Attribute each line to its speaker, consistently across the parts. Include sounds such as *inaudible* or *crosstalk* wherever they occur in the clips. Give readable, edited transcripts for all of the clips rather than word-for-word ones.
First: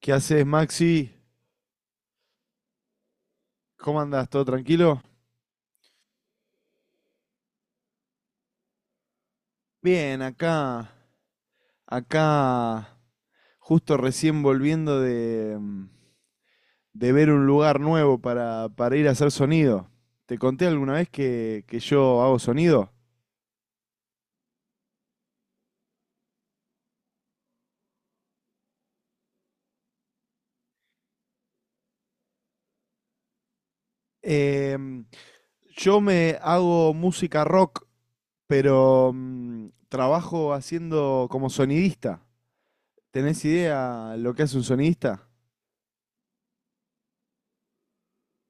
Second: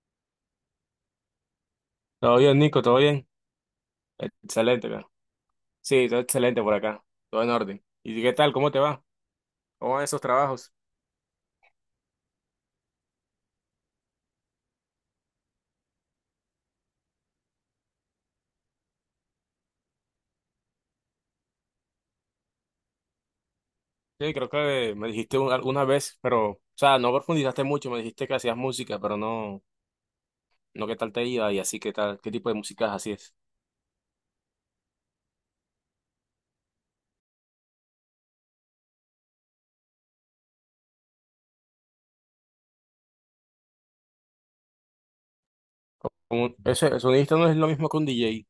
Speaker 1: ¿Qué haces, Maxi?
Speaker 2: Todo bien, Nico, todo bien.
Speaker 1: ¿Cómo andás? ¿Todo
Speaker 2: Excelente,
Speaker 1: tranquilo?
Speaker 2: cara. Sí, todo excelente por acá. Todo en orden. ¿Y qué tal? ¿Cómo te va? ¿Cómo van
Speaker 1: Bien,
Speaker 2: esos trabajos?
Speaker 1: acá, justo recién volviendo de ver un lugar nuevo para ir a hacer sonido. ¿Te conté alguna vez que yo hago sonido?
Speaker 2: Sí, creo que me dijiste alguna vez, pero, o sea, no profundizaste mucho. Me dijiste que hacías música, pero no qué tal te iba y así, qué tal, qué tipo de música hacías.
Speaker 1: Em, yo me hago música rock, pero trabajo haciendo como sonidista. ¿Tenés idea lo que hace un sonidista?
Speaker 2: El sonidista no es lo mismo que un DJ.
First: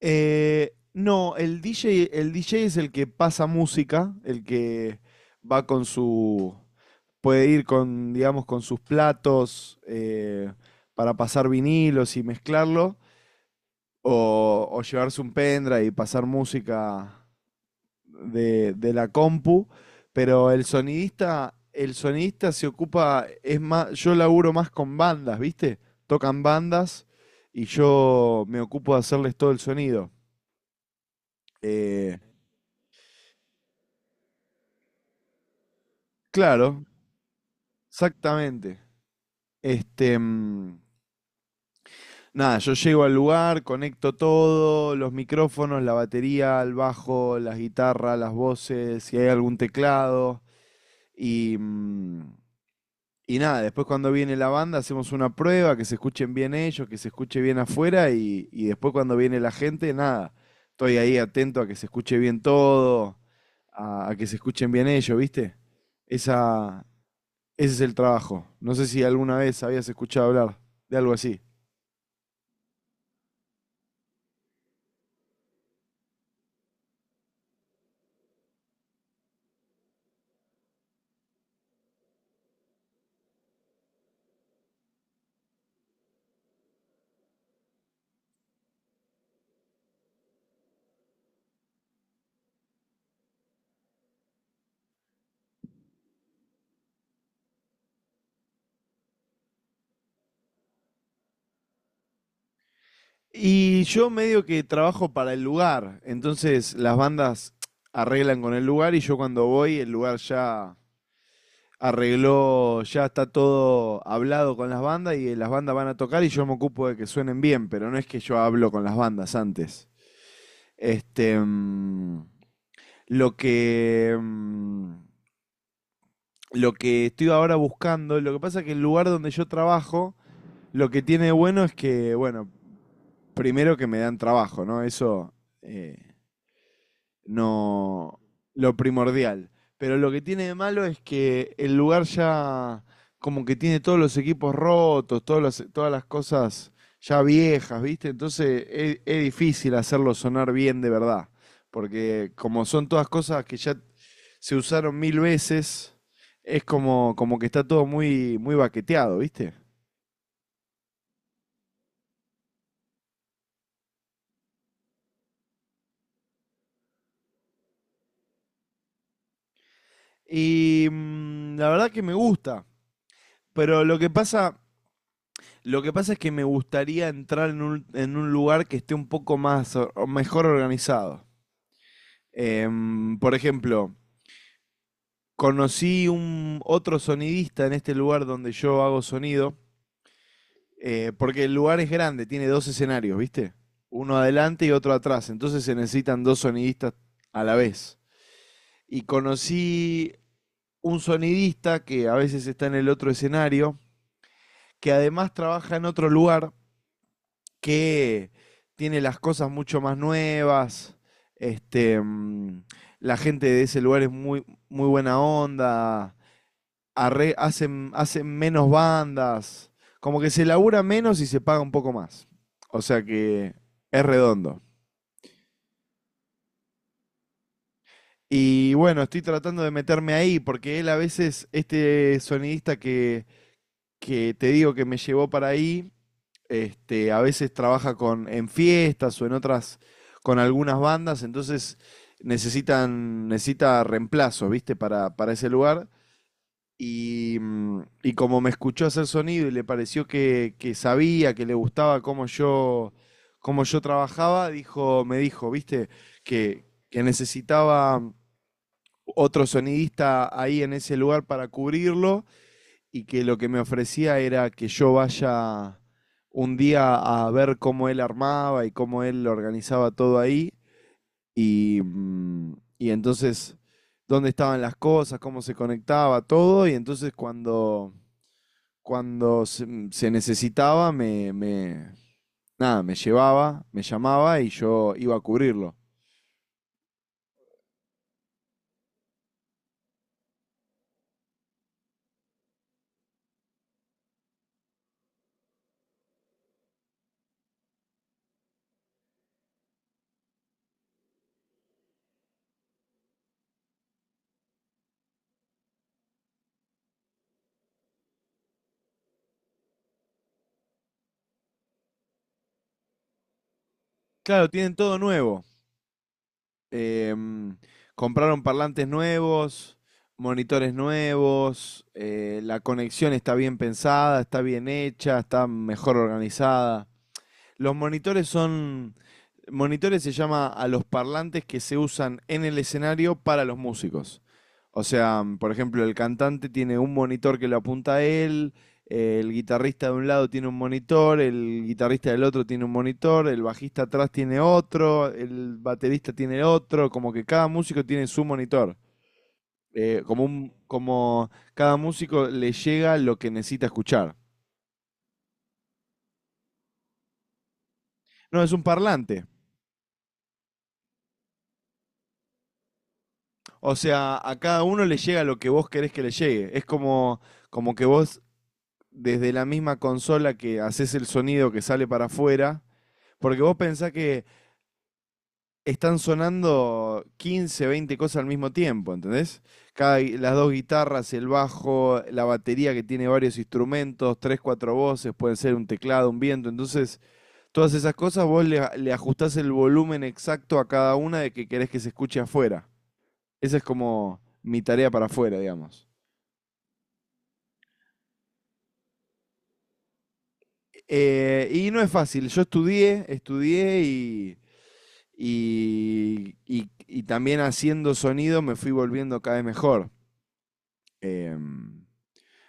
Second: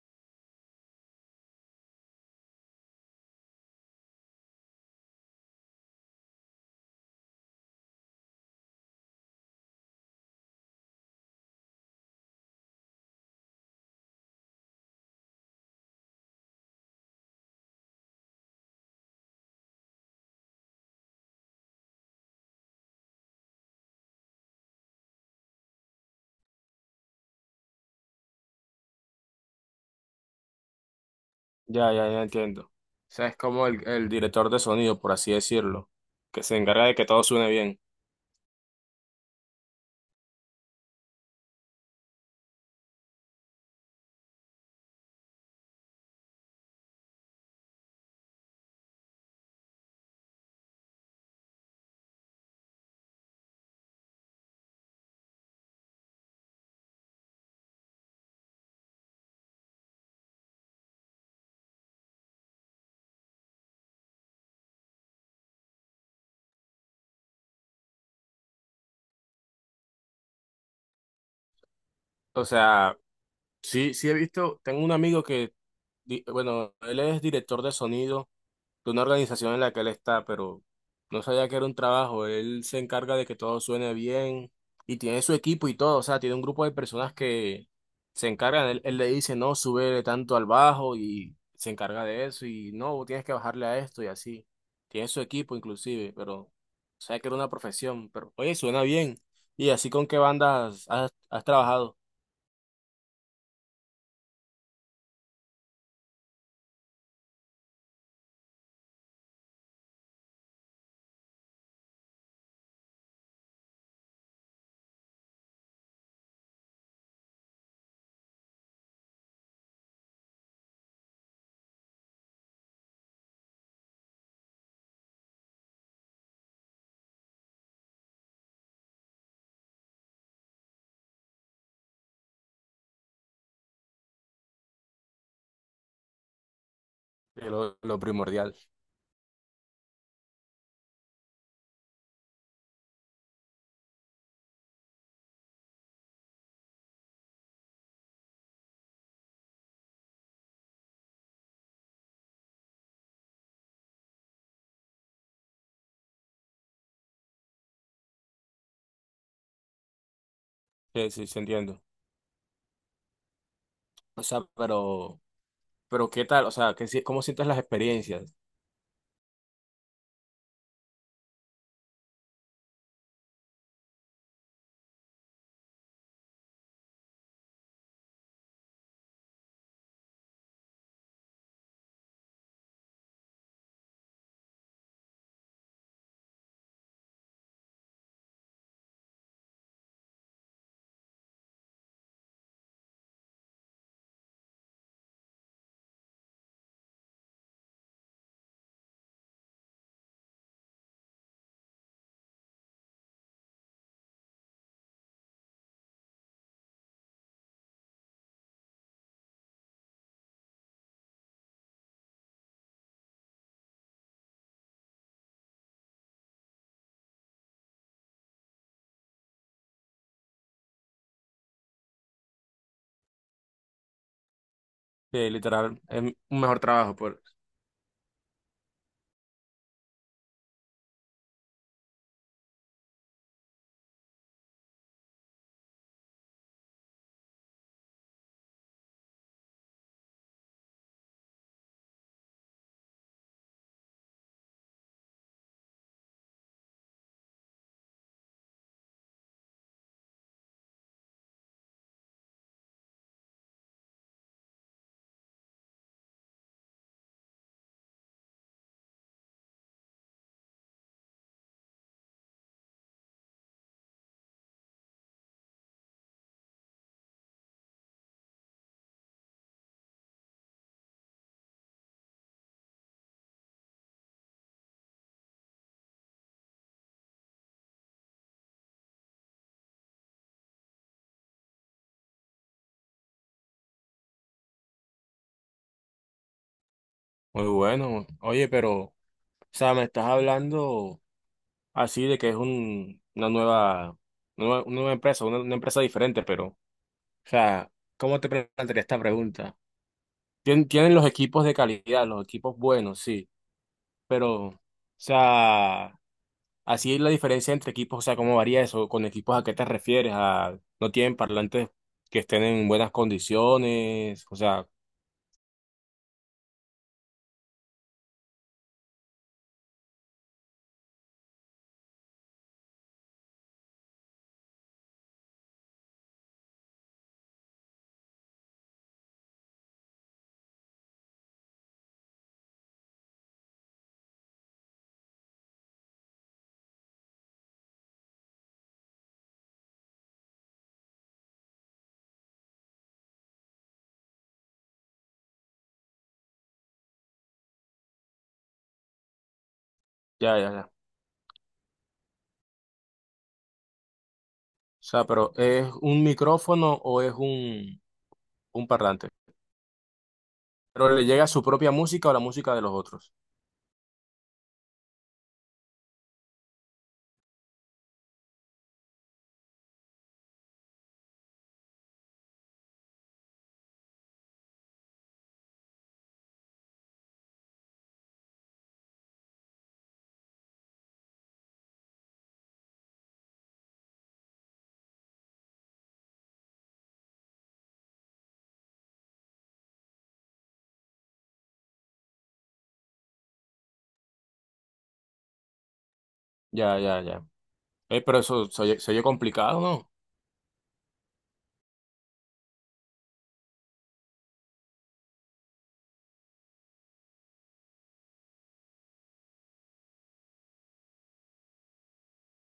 Speaker 1: No, el DJ es el que pasa música, el que va con puede ir con, digamos, con sus platos, para pasar vinilos y mezclarlo, o llevarse un pendrive y pasar música de la compu, pero el sonidista se ocupa. Es más, yo laburo más con bandas, ¿viste? Tocan bandas y yo me ocupo de hacerles todo el sonido.
Speaker 2: Ya, ya,
Speaker 1: Eh,
Speaker 2: ya entiendo. O sea, es como el director de sonido, por así decirlo, que se
Speaker 1: Claro,
Speaker 2: encarga de que todo suene bien.
Speaker 1: exactamente. Este, nada, yo llego al lugar, conecto todo, los micrófonos, la batería, el bajo, las guitarras, las voces, si hay algún teclado. Y, mm, y, nada, después cuando viene la banda hacemos una prueba, que se escuchen bien ellos, que se escuche bien afuera, y después cuando viene la gente, nada, estoy ahí atento a que se escuche bien todo, a que se escuchen bien ellos, ¿viste? Esa, Ese es el trabajo. No sé si alguna vez habías escuchado hablar de algo así.
Speaker 2: O sea, sí, sí he visto, tengo un amigo que, bueno, él es director de sonido de una organización en la que él está, pero no sabía que era un trabajo. Él se encarga de que todo suene bien y tiene su equipo y todo, o sea, tiene un grupo de personas que se encargan. Él le dice, no, sube tanto al bajo y se encarga de eso y no, vos tienes que bajarle a esto y así. Tiene su equipo inclusive, pero sabía que era una profesión, pero oye, suena bien. ¿Y así con qué bandas has trabajado?
Speaker 1: Y yo medio que trabajo para el lugar, entonces las bandas arreglan con el lugar, y yo cuando voy el lugar ya arregló, ya está todo hablado con las bandas y las bandas van a tocar y yo me ocupo de que suenen bien, pero no es que yo hablo con las bandas antes. Este, lo que, mm, lo que estoy ahora buscando. Lo que pasa es que el lugar donde yo trabajo, lo que tiene de bueno es que, bueno, primero que me dan trabajo, ¿no? Eso, eh,
Speaker 2: Lo
Speaker 1: no.
Speaker 2: primordial.
Speaker 1: Lo primordial. Pero lo que tiene de malo es que el lugar ya como que tiene todos los equipos rotos, todas las cosas ya viejas, ¿viste? Entonces es difícil hacerlo sonar bien de verdad. Porque como son todas cosas que ya se usaron mil veces, es como, como que está todo muy, muy baqueteado, ¿viste?
Speaker 2: Sí, sí, sí, entiendo. O sea, pero ¿qué tal? O sea, ¿qué, cómo sientes las experiencias?
Speaker 1: Y la verdad que me gusta. Pero lo que pasa es que me gustaría entrar en un lugar que esté un poco más o mejor organizado. Por ejemplo, conocí un otro sonidista en este lugar donde yo hago sonido, porque el lugar es grande, tiene dos escenarios, ¿viste? Uno adelante y otro atrás. Entonces se necesitan dos sonidistas a la vez. Y conocí un sonidista que a veces está en el otro escenario, que además trabaja en otro lugar que tiene las cosas mucho más nuevas. Este, la gente de ese lugar es muy, muy buena onda. Hacen menos bandas. Como que se labura menos y se paga un poco más. O sea que es redondo.
Speaker 2: Sí, literal, es un mejor trabajo, pues.
Speaker 1: Y bueno, estoy tratando de meterme ahí porque él a veces, este sonidista que te digo que me llevó para ahí, a veces trabaja en fiestas o en otras, con algunas bandas. Entonces necesita reemplazo, ¿viste? Para ese lugar. Y, como me escuchó hacer sonido y le pareció que sabía, que le gustaba cómo yo trabajaba, dijo, me dijo, ¿viste? Que necesitaba otro sonidista ahí en ese lugar para cubrirlo, y que lo que me ofrecía era que yo vaya un día a ver cómo él armaba y cómo él organizaba todo ahí, y, mm, y entonces dónde estaban las cosas, cómo se conectaba todo, y entonces cuando se necesitaba, nada, me llevaba, me llamaba y yo iba a cubrirlo.
Speaker 2: Muy bueno. Oye, pero, o sea, me estás hablando así de que es un, una nueva, nueva, una nueva empresa, una empresa diferente, pero, o sea, ¿cómo te plantearía esta pregunta? Tienen los equipos de calidad, los equipos buenos, sí, pero, o sea, así es la diferencia entre equipos, o sea, ¿cómo varía eso? ¿Con equipos a qué te refieres? ¿A no tienen parlantes que estén en buenas condiciones? O
Speaker 1: Claro,
Speaker 2: sea,
Speaker 1: tienen todo nuevo. Em, compraron parlantes nuevos, monitores nuevos, la conexión está bien pensada, está bien hecha, está mejor organizada. Los monitores son. Monitores se llama a los parlantes que se usan en el escenario para los músicos. O sea, por ejemplo, el cantante tiene un monitor que lo apunta a él, el guitarrista de un lado tiene un monitor, el guitarrista del otro tiene un monitor, el bajista atrás tiene otro, el baterista tiene otro, como que cada músico tiene su monitor. Eh, como,
Speaker 2: ya, ya,
Speaker 1: un,
Speaker 2: ya.
Speaker 1: como cada músico le llega lo que necesita escuchar.
Speaker 2: O sea, pero ¿es un micrófono o es
Speaker 1: No, es un
Speaker 2: un parlante?
Speaker 1: parlante.
Speaker 2: Pero le llega su propia música o la música de los otros.
Speaker 1: O sea, a cada uno le llega lo que vos querés que le llegue. Es como, como que vos, desde la misma consola que haces el sonido que sale para afuera, porque vos pensás que están sonando 15, 20 cosas al mismo tiempo, ¿entendés? Las dos guitarras, el bajo, la batería que tiene varios instrumentos, tres, cuatro voces, pueden ser un teclado, un viento. Entonces, todas esas cosas vos le ajustás el volumen exacto a cada una de que querés que se escuche afuera. Esa es como mi tarea para afuera, digamos.
Speaker 2: Ya, ya, ya. Pero eso se oye complicado, ¿no?
Speaker 1: Y no es fácil. Yo estudié y también haciendo sonido me fui volviendo cada vez mejor. Em,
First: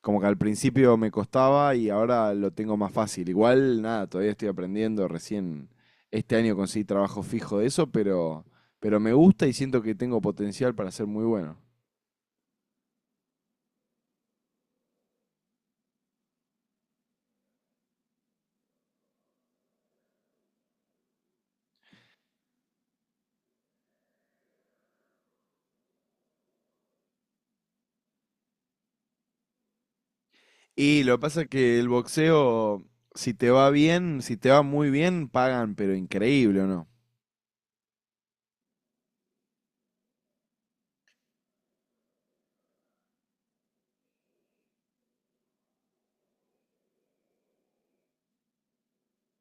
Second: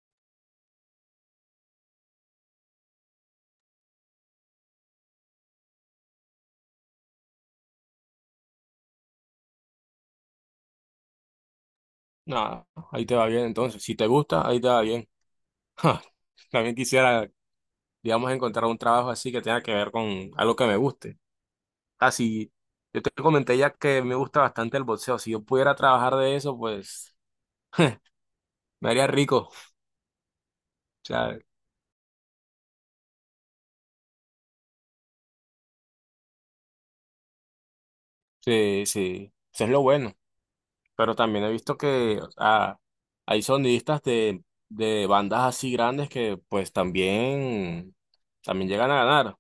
Speaker 1: como que al principio me costaba y ahora lo tengo más fácil. Igual, nada, todavía estoy aprendiendo. Recién este año conseguí trabajo fijo de eso, pero, me gusta y siento que tengo potencial para ser muy bueno.
Speaker 2: Nada, ahí te va bien entonces. Si te gusta, ahí te va bien. *laughs* También quisiera, digamos, encontrar un trabajo así que tenga que ver con algo que me guste. Así, yo te comenté ya que me gusta bastante el boxeo. Si yo pudiera trabajar de eso, pues me haría rico. *laughs*
Speaker 1: Y
Speaker 2: O
Speaker 1: lo que
Speaker 2: sea,
Speaker 1: pasa es que el boxeo, si te va bien, si te va muy bien, pagan, pero increíble, ¿o no?
Speaker 2: sí, sí. Eso es lo bueno. Pero también he visto que o sea, hay sonidistas de bandas así grandes que pues también, también llegan a ganar.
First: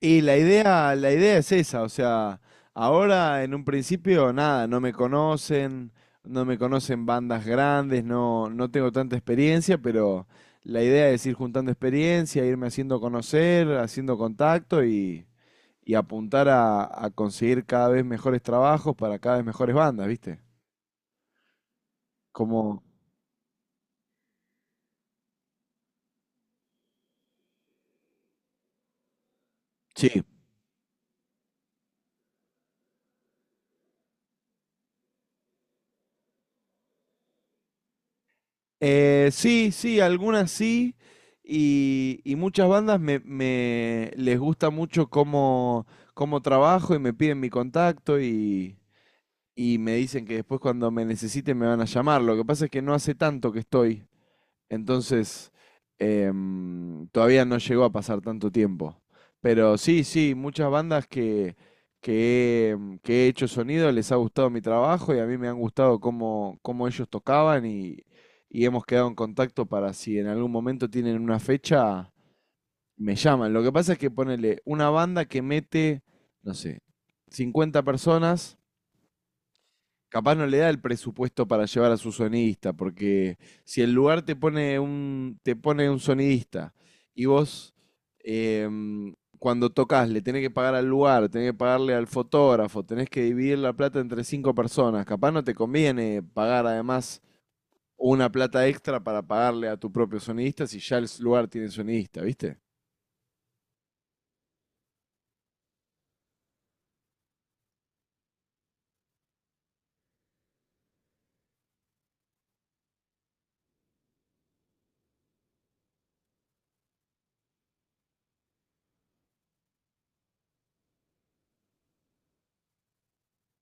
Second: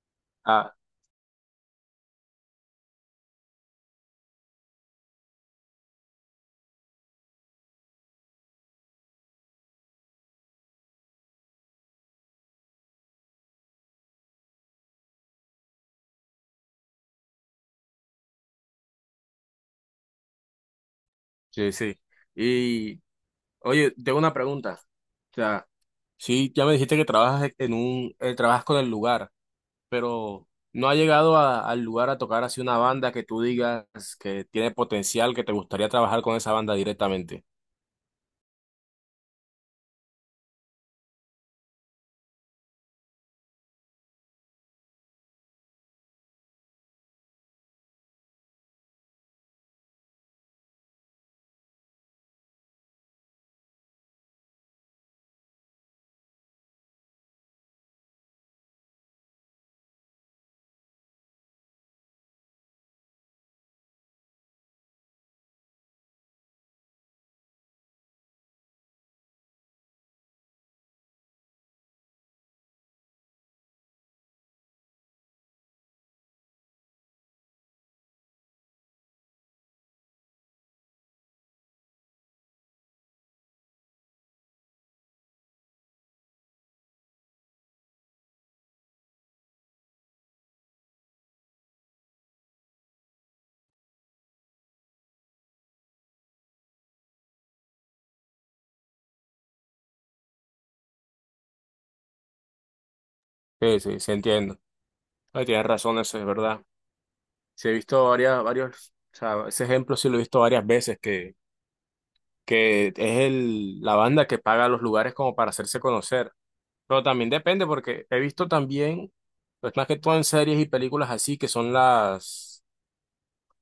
Speaker 1: Y la
Speaker 2: Ah,
Speaker 1: idea, la idea es esa, o sea, ahora en un principio nada, no me conocen, no me conocen bandas grandes, no, no tengo tanta experiencia, pero la idea es ir juntando experiencia, irme haciendo conocer, haciendo contacto, y apuntar a conseguir cada vez mejores trabajos para cada vez mejores bandas, ¿viste?
Speaker 2: sí, sí.
Speaker 1: Como,
Speaker 2: Y oye, tengo una pregunta. O sea, sí, ya me dijiste que trabajas en un, trabajas con el lugar,
Speaker 1: sí.
Speaker 2: pero ¿no ha llegado al lugar a tocar así una banda que tú digas que tiene potencial, que te gustaría trabajar con esa banda directamente?
Speaker 1: Sí, sí, algunas sí. Y muchas bandas me, les gusta mucho cómo trabajo y me piden mi contacto, y me dicen que después cuando me necesiten me van a llamar. Lo que pasa es que no hace tanto que estoy. Entonces, todavía no llegó a pasar tanto tiempo. Pero sí, sí, muchas bandas que he hecho sonido les ha gustado mi trabajo, y a mí me han gustado cómo ellos tocaban, y hemos quedado en contacto para si en algún momento tienen una fecha, me llaman. Lo que pasa es que ponele una banda que mete, no sé, 50 personas, capaz no le da el presupuesto para llevar a su sonidista, porque si el lugar te pone un sonidista y vos cuando tocas le tenés que pagar al lugar, tenés que pagarle al fotógrafo, tenés que dividir la plata entre cinco personas, capaz no te conviene pagar además una plata extra para pagarle a tu propio sonidista si ya el lugar tiene sonidista, ¿viste?
Speaker 2: Sí, sí, sí entiendo. Ay, tienes razón, eso es verdad. Sí, he visto varios, o sea, ese ejemplo sí lo he visto varias veces, que es el, la banda que paga los lugares como para hacerse conocer. Pero también depende, porque he visto también, pues más que todo en series y películas así, que son las,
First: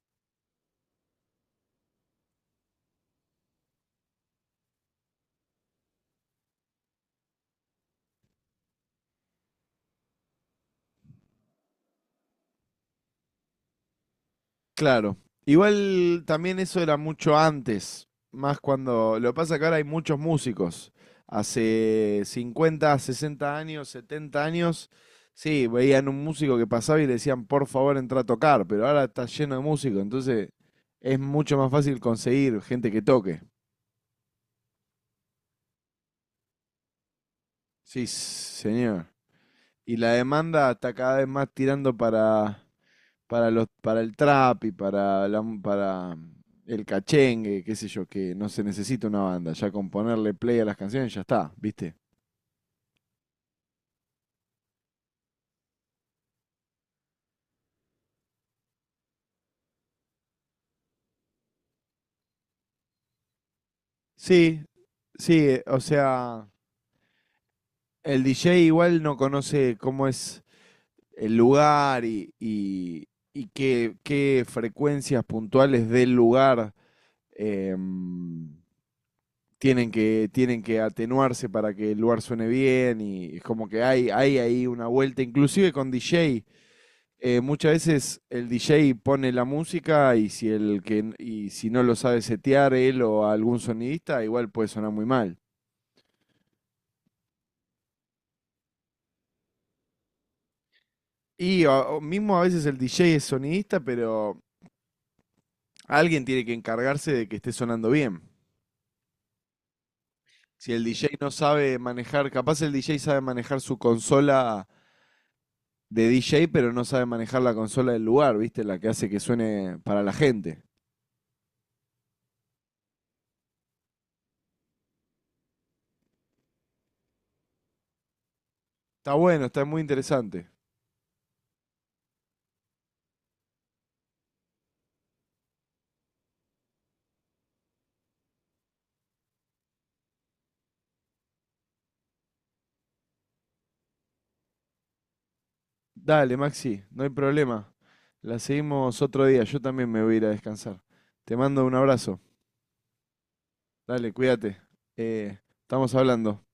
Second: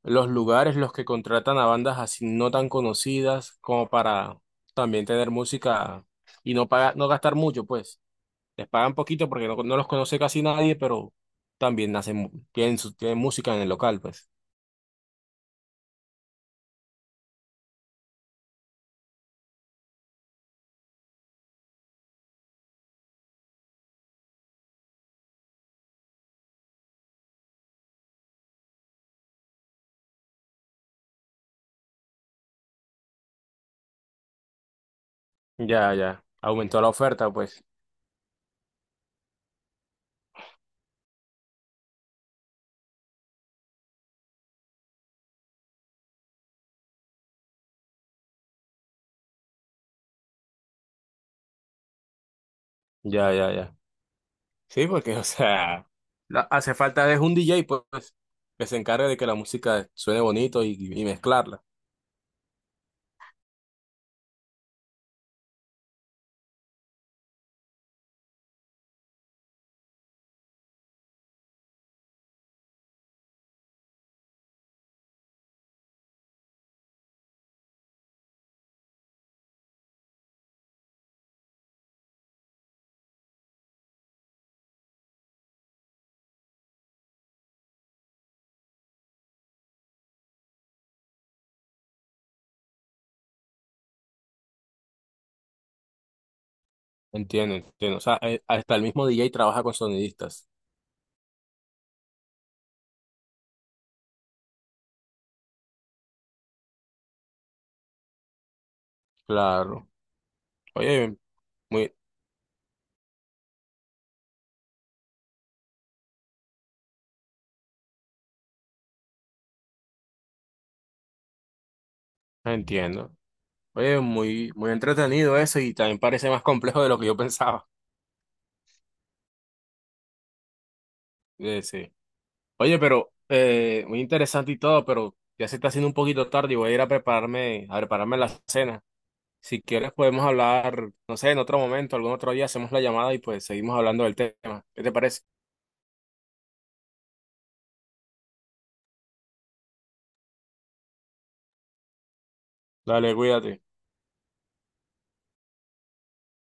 Speaker 2: los lugares los que contratan a bandas así no tan conocidas como para también tener música y no pagar, no gastar mucho, pues. Les pagan poquito porque no los conoce casi nadie, pero también hacen, tienen, tienen música en el local, pues.
Speaker 1: Claro. Igual también eso era mucho antes, más cuando. Lo que pasa que ahora hay muchos músicos. Hace 50, 60 años, 70 años, sí, veían un músico que pasaba y le decían, por favor, entra a tocar, pero ahora está lleno de músicos, entonces es mucho más fácil conseguir gente que toque.
Speaker 2: Ya, ya. Aumentó la oferta, pues.
Speaker 1: Sí, señor. Y la demanda está cada vez más tirando para el trap y para el cachengue, qué sé yo, que no se necesita una banda, ya con ponerle play a las canciones ya está, ¿viste?
Speaker 2: Ya, ya, ya. Sí, porque, *laughs* o sea, hace falta es un DJ, pues, que se encargue de que la música suene bonito y mezclarla.
Speaker 1: Sí, sí, o sea, el DJ igual no conoce cómo es el lugar y qué frecuencias puntuales del lugar em, tienen que atenuarse para que el lugar suene bien, y es como que hay ahí una vuelta, inclusive con DJ, muchas veces el DJ pone la música, y si el que y si no lo sabe setear él o algún sonidista, igual puede sonar muy mal.
Speaker 2: Entiendo, entiendo. O sea, hasta el mismo DJ trabaja con sonidistas.
Speaker 1: O mismo a veces el DJ es sonidista, pero alguien tiene que encargarse de que esté sonando bien.
Speaker 2: Claro.
Speaker 1: Si el
Speaker 2: Oye,
Speaker 1: DJ no sabe
Speaker 2: muy,
Speaker 1: manejar, capaz el DJ sabe manejar su consola de DJ, pero no sabe manejar la consola del lugar, ¿viste? La que hace que suene para la gente.
Speaker 2: entiendo. Oye, muy, muy entretenido eso y también parece más complejo de lo que yo *laughs* pensaba.
Speaker 1: Está bueno, está muy interesante.
Speaker 2: Sí. Oye, pero, muy interesante y todo, pero ya se está haciendo un poquito tarde y voy a ir a prepararme la cena. Si quieres podemos hablar, no sé, en otro momento, algún otro día hacemos la llamada y pues seguimos hablando del tema. ¿Qué te parece?
Speaker 1: Dale, Maxi, no hay problema. La seguimos otro día. Yo también me voy a ir a descansar. Te mando un abrazo.
Speaker 2: Dale, cuídate.
Speaker 1: Dale, cuídate. Eh, estamos hablando.